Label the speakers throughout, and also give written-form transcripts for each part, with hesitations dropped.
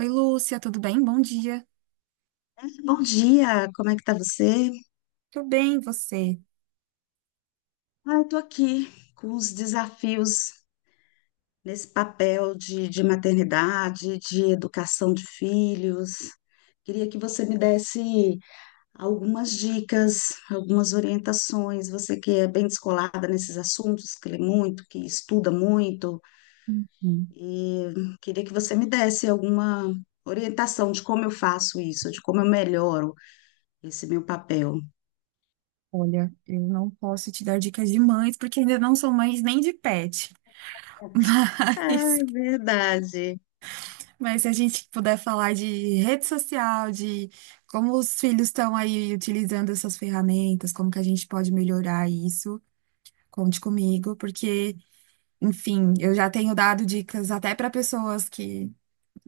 Speaker 1: Oi, Lúcia, tudo bem? Bom dia.
Speaker 2: Bom dia, como é que tá você?
Speaker 1: Tudo bem, você?
Speaker 2: Ah, eu tô aqui com os desafios nesse papel de maternidade, de educação de filhos. Queria que você me desse algumas dicas, algumas orientações. Você que é bem descolada nesses assuntos, que lê muito, que estuda muito,
Speaker 1: Hum.
Speaker 2: e queria que você me desse alguma orientação de como eu faço isso, de como eu melhoro esse meu papel.
Speaker 1: Olha, eu não posso te dar dicas de mães, porque ainda não sou mãe nem de pet.
Speaker 2: Ah,
Speaker 1: Mas,
Speaker 2: é verdade.
Speaker 1: mas se a gente puder falar de rede social, de como os filhos estão aí utilizando essas ferramentas, como que a gente pode melhorar isso, conte comigo, porque, enfim, eu já tenho dado dicas até para pessoas que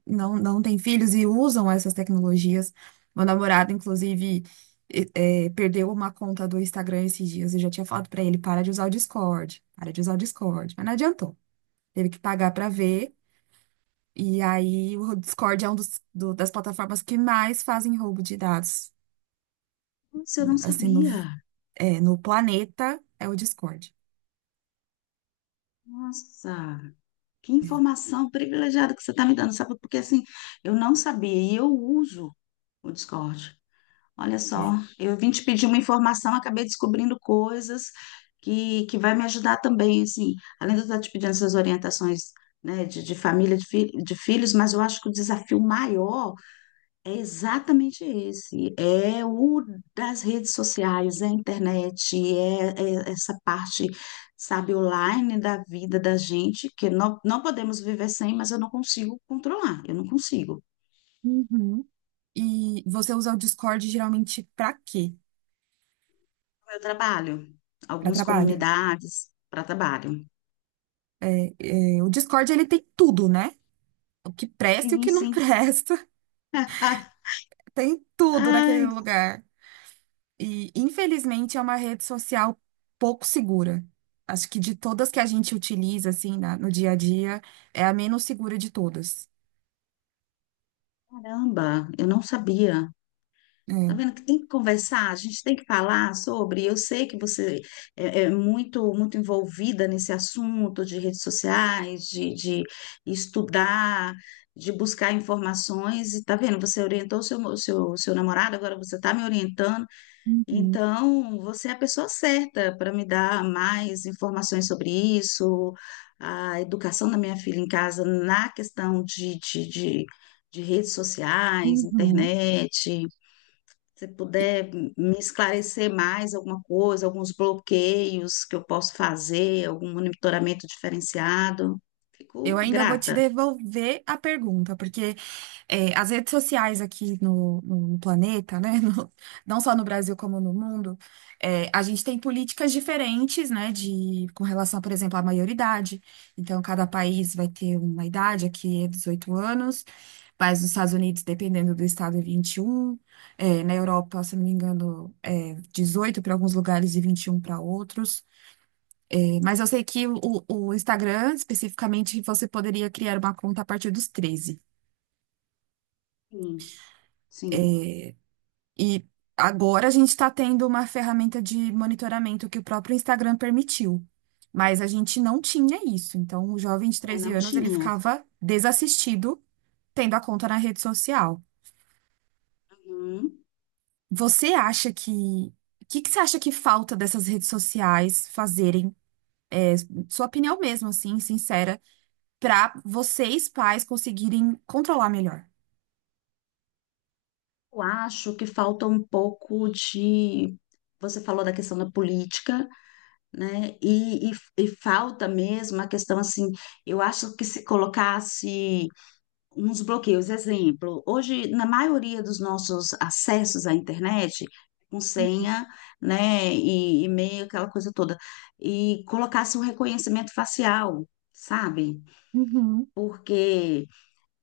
Speaker 1: não têm filhos e usam essas tecnologias. Meu namorado, inclusive, perdeu uma conta do Instagram esses dias. Eu já tinha falado pra ele, para de usar o Discord, para de usar o Discord. Mas não adiantou. Teve que pagar pra ver. E aí o Discord é um dos, das plataformas que mais fazem roubo de dados,
Speaker 2: Nossa, eu não
Speaker 1: assim,
Speaker 2: sabia.
Speaker 1: no planeta, é o Discord.
Speaker 2: Nossa, que
Speaker 1: É.
Speaker 2: informação privilegiada que você está me dando, sabe? Porque assim, eu não sabia e eu uso o Discord. Olha
Speaker 1: É.
Speaker 2: só, eu vim te pedir uma informação, acabei descobrindo coisas que vai me ajudar também, assim. Além de eu estar te pedindo essas orientações, né, de família, de filhos, mas eu acho que o desafio maior é exatamente esse. É o das redes sociais, é a internet, é essa parte, sabe, online da vida da gente, que não podemos viver sem, mas eu não consigo controlar, eu não consigo.
Speaker 1: Uhum. E você usa o Discord geralmente pra quê?
Speaker 2: Meu trabalho,
Speaker 1: Pra
Speaker 2: algumas
Speaker 1: trabalho.
Speaker 2: comunidades para trabalho.
Speaker 1: É, o Discord, ele tem tudo, né? O que presta e o
Speaker 2: Sim,
Speaker 1: que não
Speaker 2: sim.
Speaker 1: presta. Tem tudo naquele
Speaker 2: Ai,
Speaker 1: lugar. E, infelizmente, é uma rede social pouco segura. Acho que de todas que a gente utiliza, assim, no dia a dia, é a menos segura de todas.
Speaker 2: caramba, eu não sabia. Tá
Speaker 1: É.
Speaker 2: vendo que tem que conversar, a gente tem que falar sobre. Eu sei que você é muito muito envolvida nesse assunto de redes sociais, de estudar, de buscar informações. E tá vendo? Você orientou o seu, o seu, o seu namorado, agora você está me orientando.
Speaker 1: Uhum,
Speaker 2: Então, você é a pessoa certa para me dar mais informações sobre isso. A educação da minha filha em casa na questão de redes sociais,
Speaker 1: uhum.
Speaker 2: internet. Se puder me esclarecer mais alguma coisa, alguns bloqueios que eu posso fazer, algum monitoramento diferenciado,
Speaker 1: Eu
Speaker 2: fico
Speaker 1: ainda vou te
Speaker 2: grata.
Speaker 1: devolver a pergunta, porque é, as redes sociais aqui no planeta, né? Não só no Brasil como no mundo, é, a gente tem políticas diferentes, né? De, com relação, por exemplo, à maioridade. Então, cada país vai ter uma idade, aqui é 18 anos, mas nos Estados Unidos, dependendo do estado, é 21. É, na Europa, se não me engano, é 18 para alguns lugares e 21 para outros. Mas eu sei que o Instagram, especificamente, você poderia criar uma conta a partir dos 13.
Speaker 2: Sim, sim.
Speaker 1: E agora a gente está tendo uma ferramenta de monitoramento que o próprio Instagram permitiu. Mas a gente não tinha isso. Então, o jovem de
Speaker 2: É,
Speaker 1: 13
Speaker 2: não
Speaker 1: anos, ele
Speaker 2: tinha.
Speaker 1: ficava desassistido tendo a conta na rede social.
Speaker 2: Uhum.
Speaker 1: Você acha que... O que que você acha que falta dessas redes sociais fazerem, é, sua opinião mesmo, assim, sincera, para vocês, pais, conseguirem controlar melhor.
Speaker 2: Eu acho que falta um pouco de. Você falou da questão da política, né? E falta mesmo a questão assim. Eu acho que se colocasse uns bloqueios. Exemplo, hoje, na maioria dos nossos acessos à internet, com senha, né, e e-mail, aquela coisa toda, e colocasse um reconhecimento facial, sabe?
Speaker 1: Uhum.
Speaker 2: Porque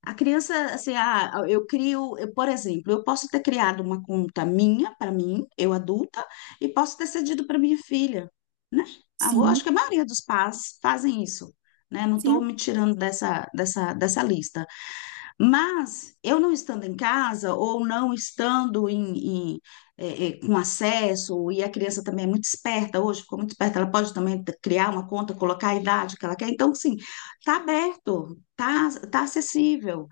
Speaker 2: a criança, assim, ah, eu crio, eu, por exemplo, eu posso ter criado uma conta minha, para mim, eu adulta, e posso ter cedido para minha filha, né? Ah, eu acho que a
Speaker 1: Sim,
Speaker 2: maioria dos pais fazem isso. Né? Não estou me
Speaker 1: sim.
Speaker 2: tirando dessa, dessa lista. Mas eu não estando em casa ou não estando em, com acesso, e a criança também é muito esperta hoje, ficou muito esperta, ela pode também criar uma conta, colocar a idade que ela quer. Então, sim, está aberto, está acessível.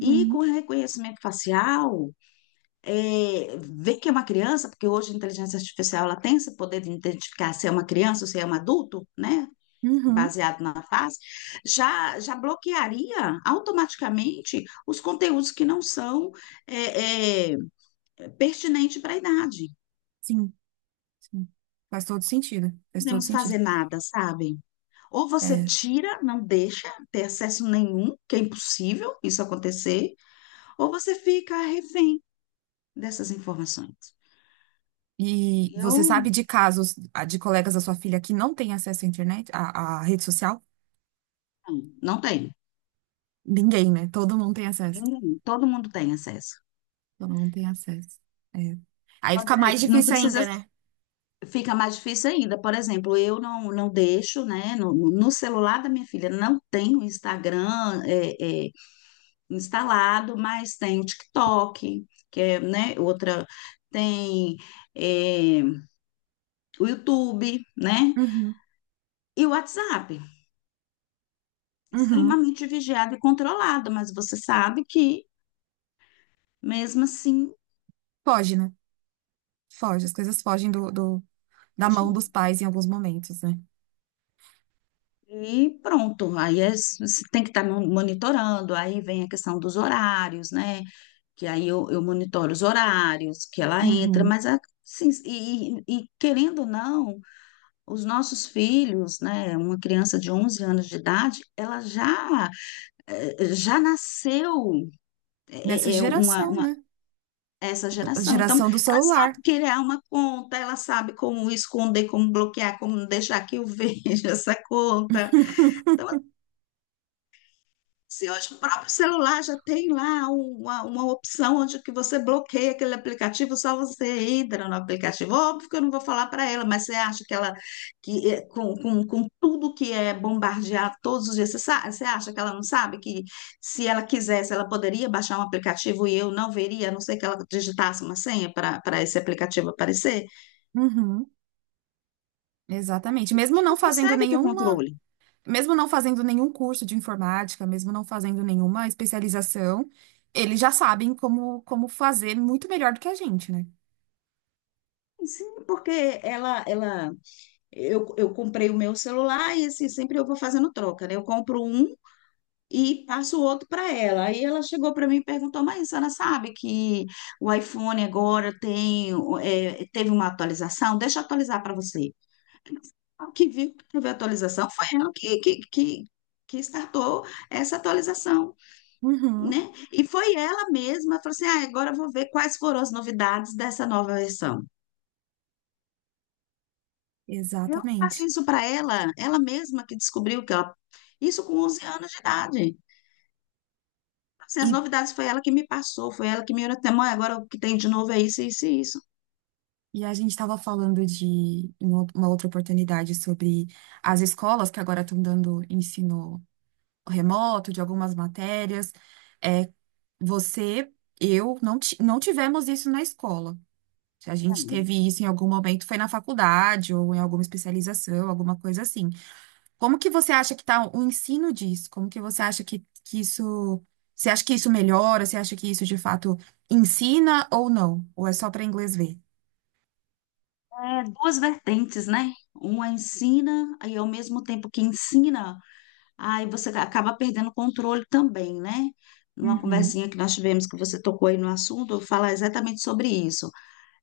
Speaker 2: E com reconhecimento facial, ver que é uma criança, porque hoje a inteligência artificial ela tem esse poder de identificar se é uma criança ou se é um adulto, né?
Speaker 1: uhum.
Speaker 2: Baseado na fase, já, já bloquearia automaticamente os conteúdos que não são é, é, pertinentes para a idade.
Speaker 1: sim, sim. Faz todo sentido,
Speaker 2: Não
Speaker 1: faz todo
Speaker 2: podemos
Speaker 1: sentido.
Speaker 2: fazer nada, sabe? Ou você
Speaker 1: É,
Speaker 2: tira, não deixa ter acesso nenhum, que é impossível isso acontecer, ou você fica refém dessas informações.
Speaker 1: e você
Speaker 2: Eu
Speaker 1: sabe de casos ah, de colegas da sua filha que não têm acesso à internet, à, à rede social?
Speaker 2: não tenho.
Speaker 1: Ninguém, né? Todo mundo tem acesso.
Speaker 2: Todo mundo tem acesso.
Speaker 1: Todo mundo tem acesso. É. Aí fica mais
Speaker 2: Não
Speaker 1: difícil
Speaker 2: precisa.
Speaker 1: ainda, né?
Speaker 2: Fica mais difícil ainda. Por exemplo, eu não deixo, né? No celular da minha filha não tem o Instagram é, é, instalado, mas tem o TikTok, que é, né, outra. Tem é, o YouTube, né?
Speaker 1: Uhum,
Speaker 2: E o WhatsApp.
Speaker 1: uhum.
Speaker 2: Extremamente vigiado e controlado, mas você sabe que, mesmo assim,
Speaker 1: Foge, né? Foge. As coisas fogem do, da mão
Speaker 2: hoje,
Speaker 1: dos pais em alguns momentos, né?
Speaker 2: e pronto, aí você tem que estar monitorando, aí vem a questão dos horários, né? Que aí eu monitoro os horários que ela entra,
Speaker 1: Uhum.
Speaker 2: mas assim, e querendo ou não, os nossos filhos, né, uma criança de 11 anos de idade, ela já já nasceu
Speaker 1: Nessa
Speaker 2: é, é uma,
Speaker 1: geração, né?
Speaker 2: essa
Speaker 1: A
Speaker 2: geração, então
Speaker 1: geração do
Speaker 2: ela
Speaker 1: celular.
Speaker 2: sabe criar uma conta, ela sabe como esconder, como bloquear, como não deixar que eu veja essa conta. Então, sim, hoje o próprio celular já tem lá uma opção onde que você bloqueia aquele aplicativo, só você entra no aplicativo. Óbvio que eu não vou falar para ela, mas você acha que ela, que é, com tudo que é bombardeado todos os dias, você, você acha que ela não sabe que se ela quisesse, ela poderia baixar um aplicativo e eu não veria, a não ser que ela digitasse uma senha para para esse aplicativo aparecer?
Speaker 1: Uhum. Exatamente.
Speaker 2: A gente não consegue ter controle.
Speaker 1: Mesmo não fazendo nenhum curso de informática, mesmo não fazendo nenhuma especialização, eles já sabem como, como fazer muito melhor do que a gente, né?
Speaker 2: Sim, porque ela eu comprei o meu celular e assim, sempre eu vou fazendo troca, né? Eu compro um e passo o outro para ela. Aí ela chegou para mim e perguntou: Mas Ana sabe que o iPhone agora tem, é, teve uma atualização? Deixa eu atualizar para você. O que viu que teve atualização foi ela que startou essa atualização,
Speaker 1: Uhum,
Speaker 2: né? E foi ela mesma, falou assim: ah, agora eu vou ver quais foram as novidades dessa nova versão. Eu não passei
Speaker 1: exatamente.
Speaker 2: isso para ela, ela mesma que descobriu que ela. Isso com 11 anos de idade. Assim, as
Speaker 1: E,
Speaker 2: novidades foi ela que me passou, foi ela que me olhou até Mãe, agora o que tem de novo é isso, isso e isso.
Speaker 1: e a gente estava falando de, uma outra oportunidade, sobre as escolas que agora estão dando ensino remoto de algumas matérias. É, você, eu, não, ti- não tivemos isso na escola. A gente teve isso em algum momento, foi na faculdade ou em alguma especialização, alguma coisa assim. Como que você acha que está o ensino disso? Como que você acha que isso. Você acha que isso melhora? Você acha que isso de fato ensina ou não? Ou é só para inglês ver?
Speaker 2: É, duas vertentes, né? Uma ensina, e ao mesmo tempo que ensina, aí você acaba perdendo o controle também, né? Numa
Speaker 1: Uhum,
Speaker 2: conversinha que nós tivemos, que você tocou aí no assunto, eu falo exatamente sobre isso.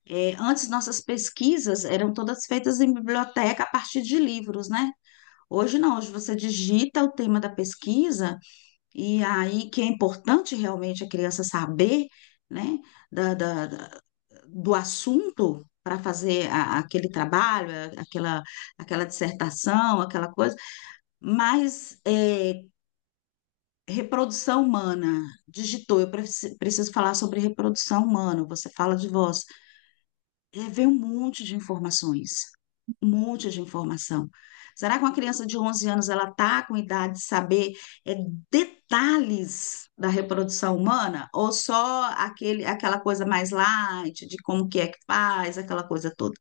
Speaker 2: É, antes, nossas pesquisas eram todas feitas em biblioteca a partir de livros, né? Hoje não, hoje você digita o tema da pesquisa e aí que é importante realmente a criança saber, né, da, da- da- do assunto para fazer aquele trabalho, aquela, aquela dissertação, aquela coisa, mas é, reprodução humana, digitou, eu preciso falar sobre reprodução humana, você fala de voz. É, vem um monte de informações, um monte de informação. Será que uma criança de 11 anos ela está com idade de saber é, detalhes da reprodução humana ou só aquele, aquela coisa mais light de como que é que faz, aquela coisa toda,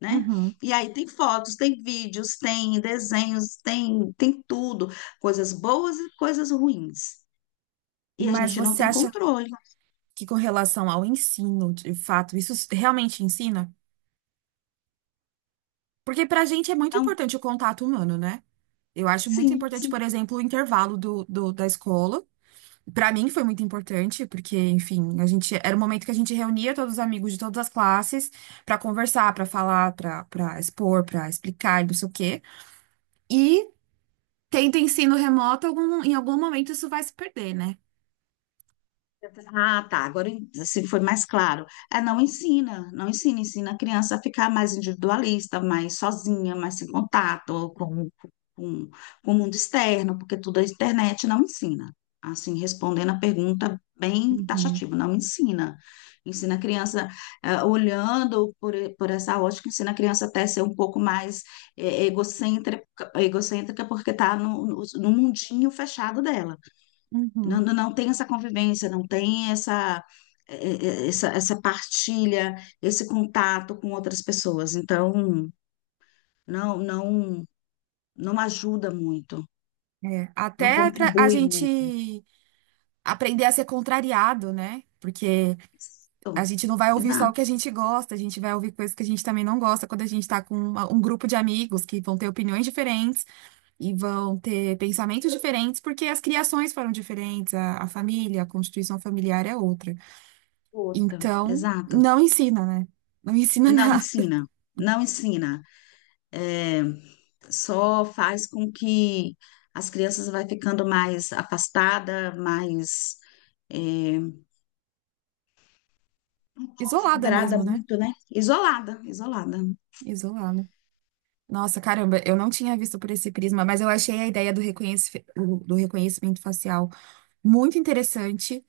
Speaker 2: né?
Speaker 1: uhum.
Speaker 2: E aí tem fotos, tem vídeos, tem desenhos, tem tudo, coisas boas e coisas ruins. E a
Speaker 1: Mas
Speaker 2: gente não
Speaker 1: você
Speaker 2: tem
Speaker 1: acha
Speaker 2: controle.
Speaker 1: que com relação ao ensino, de fato, isso realmente ensina? Porque para a gente é muito
Speaker 2: Então,
Speaker 1: importante o contato humano, né? Eu acho muito
Speaker 2: sim,
Speaker 1: importante, por
Speaker 2: sim.
Speaker 1: exemplo, o intervalo do, da escola. Pra mim foi muito importante, porque, enfim, a gente era o momento que a gente reunia todos os amigos de todas as classes pra conversar, pra falar, pra para expor, pra explicar, e não sei o quê. E tendo ensino remoto, em algum momento isso vai se perder, né?
Speaker 2: Ah, tá. Agora assim foi mais claro. É, não ensina, não ensina, ensina a criança a ficar mais individualista, mais sozinha, mais sem contato com, com o mundo externo, porque tudo a internet não ensina. Assim, respondendo a pergunta bem
Speaker 1: Uhum,
Speaker 2: taxativa, não ensina. Ensina a criança, olhando por, por essa ótica, ensina a criança até ser um pouco mais egocêntrica, egocêntrica porque está no no mundinho fechado dela. Não,
Speaker 1: uhum.
Speaker 2: não não tem essa convivência, não tem essa, essa, essa partilha, esse contato com outras pessoas. Então, não, não, não ajuda muito,
Speaker 1: É,
Speaker 2: não
Speaker 1: até pra a
Speaker 2: contribui muito.
Speaker 1: gente aprender a ser contrariado, né? Porque a
Speaker 2: Exato,
Speaker 1: gente não vai ouvir só o que
Speaker 2: exato.
Speaker 1: a gente gosta, a gente vai ouvir coisas que a gente também não gosta quando a gente tá com um grupo de amigos que vão ter opiniões diferentes. E vão ter pensamentos diferentes, porque as criações foram diferentes, a família, a constituição familiar é outra.
Speaker 2: Outra,
Speaker 1: Então,
Speaker 2: exato.
Speaker 1: não ensina, né? Não ensina
Speaker 2: Não
Speaker 1: nada.
Speaker 2: ensina, não ensina. Eh, só faz com que as crianças vai ficando mais afastada, mais, eh, um pouco
Speaker 1: Isolada
Speaker 2: vidrada
Speaker 1: mesmo, né?
Speaker 2: muito, né? Isolada, isolada.
Speaker 1: Isolada. Nossa, caramba, eu não tinha visto por esse prisma, mas eu achei a ideia do do reconhecimento facial muito interessante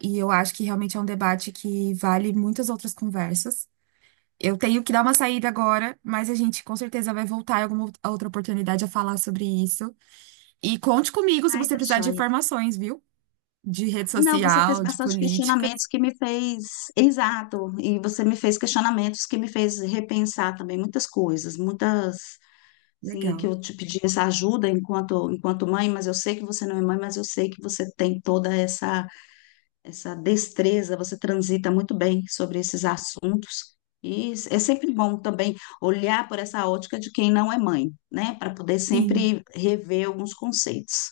Speaker 1: e eu acho que realmente é um debate que vale muitas outras conversas. Eu tenho que dar uma saída agora, mas a gente com certeza vai voltar em alguma outra oportunidade a falar sobre isso. E conte comigo se
Speaker 2: Ai,
Speaker 1: você
Speaker 2: tá
Speaker 1: precisar de
Speaker 2: joia.
Speaker 1: informações, viu? De rede
Speaker 2: Ah, não, você fez
Speaker 1: social, de
Speaker 2: bastante
Speaker 1: política.
Speaker 2: questionamentos que me fez, exato, e você me fez questionamentos que me fez repensar também muitas coisas, muitas, sim, que
Speaker 1: Legal.
Speaker 2: eu te pedi essa ajuda enquanto mãe, mas eu sei que você não é mãe, mas eu sei que você tem toda essa destreza, você transita muito bem sobre esses assuntos. E é sempre bom também olhar por essa ótica de quem não é mãe, né, para poder
Speaker 1: Sim,
Speaker 2: sempre rever alguns conceitos.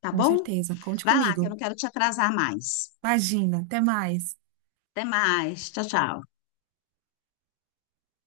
Speaker 2: Tá
Speaker 1: com
Speaker 2: bom?
Speaker 1: certeza. Conte
Speaker 2: Vai lá, que eu
Speaker 1: comigo.
Speaker 2: não quero te atrasar mais.
Speaker 1: Imagina. Até mais.
Speaker 2: Até mais. Tchau, tchau.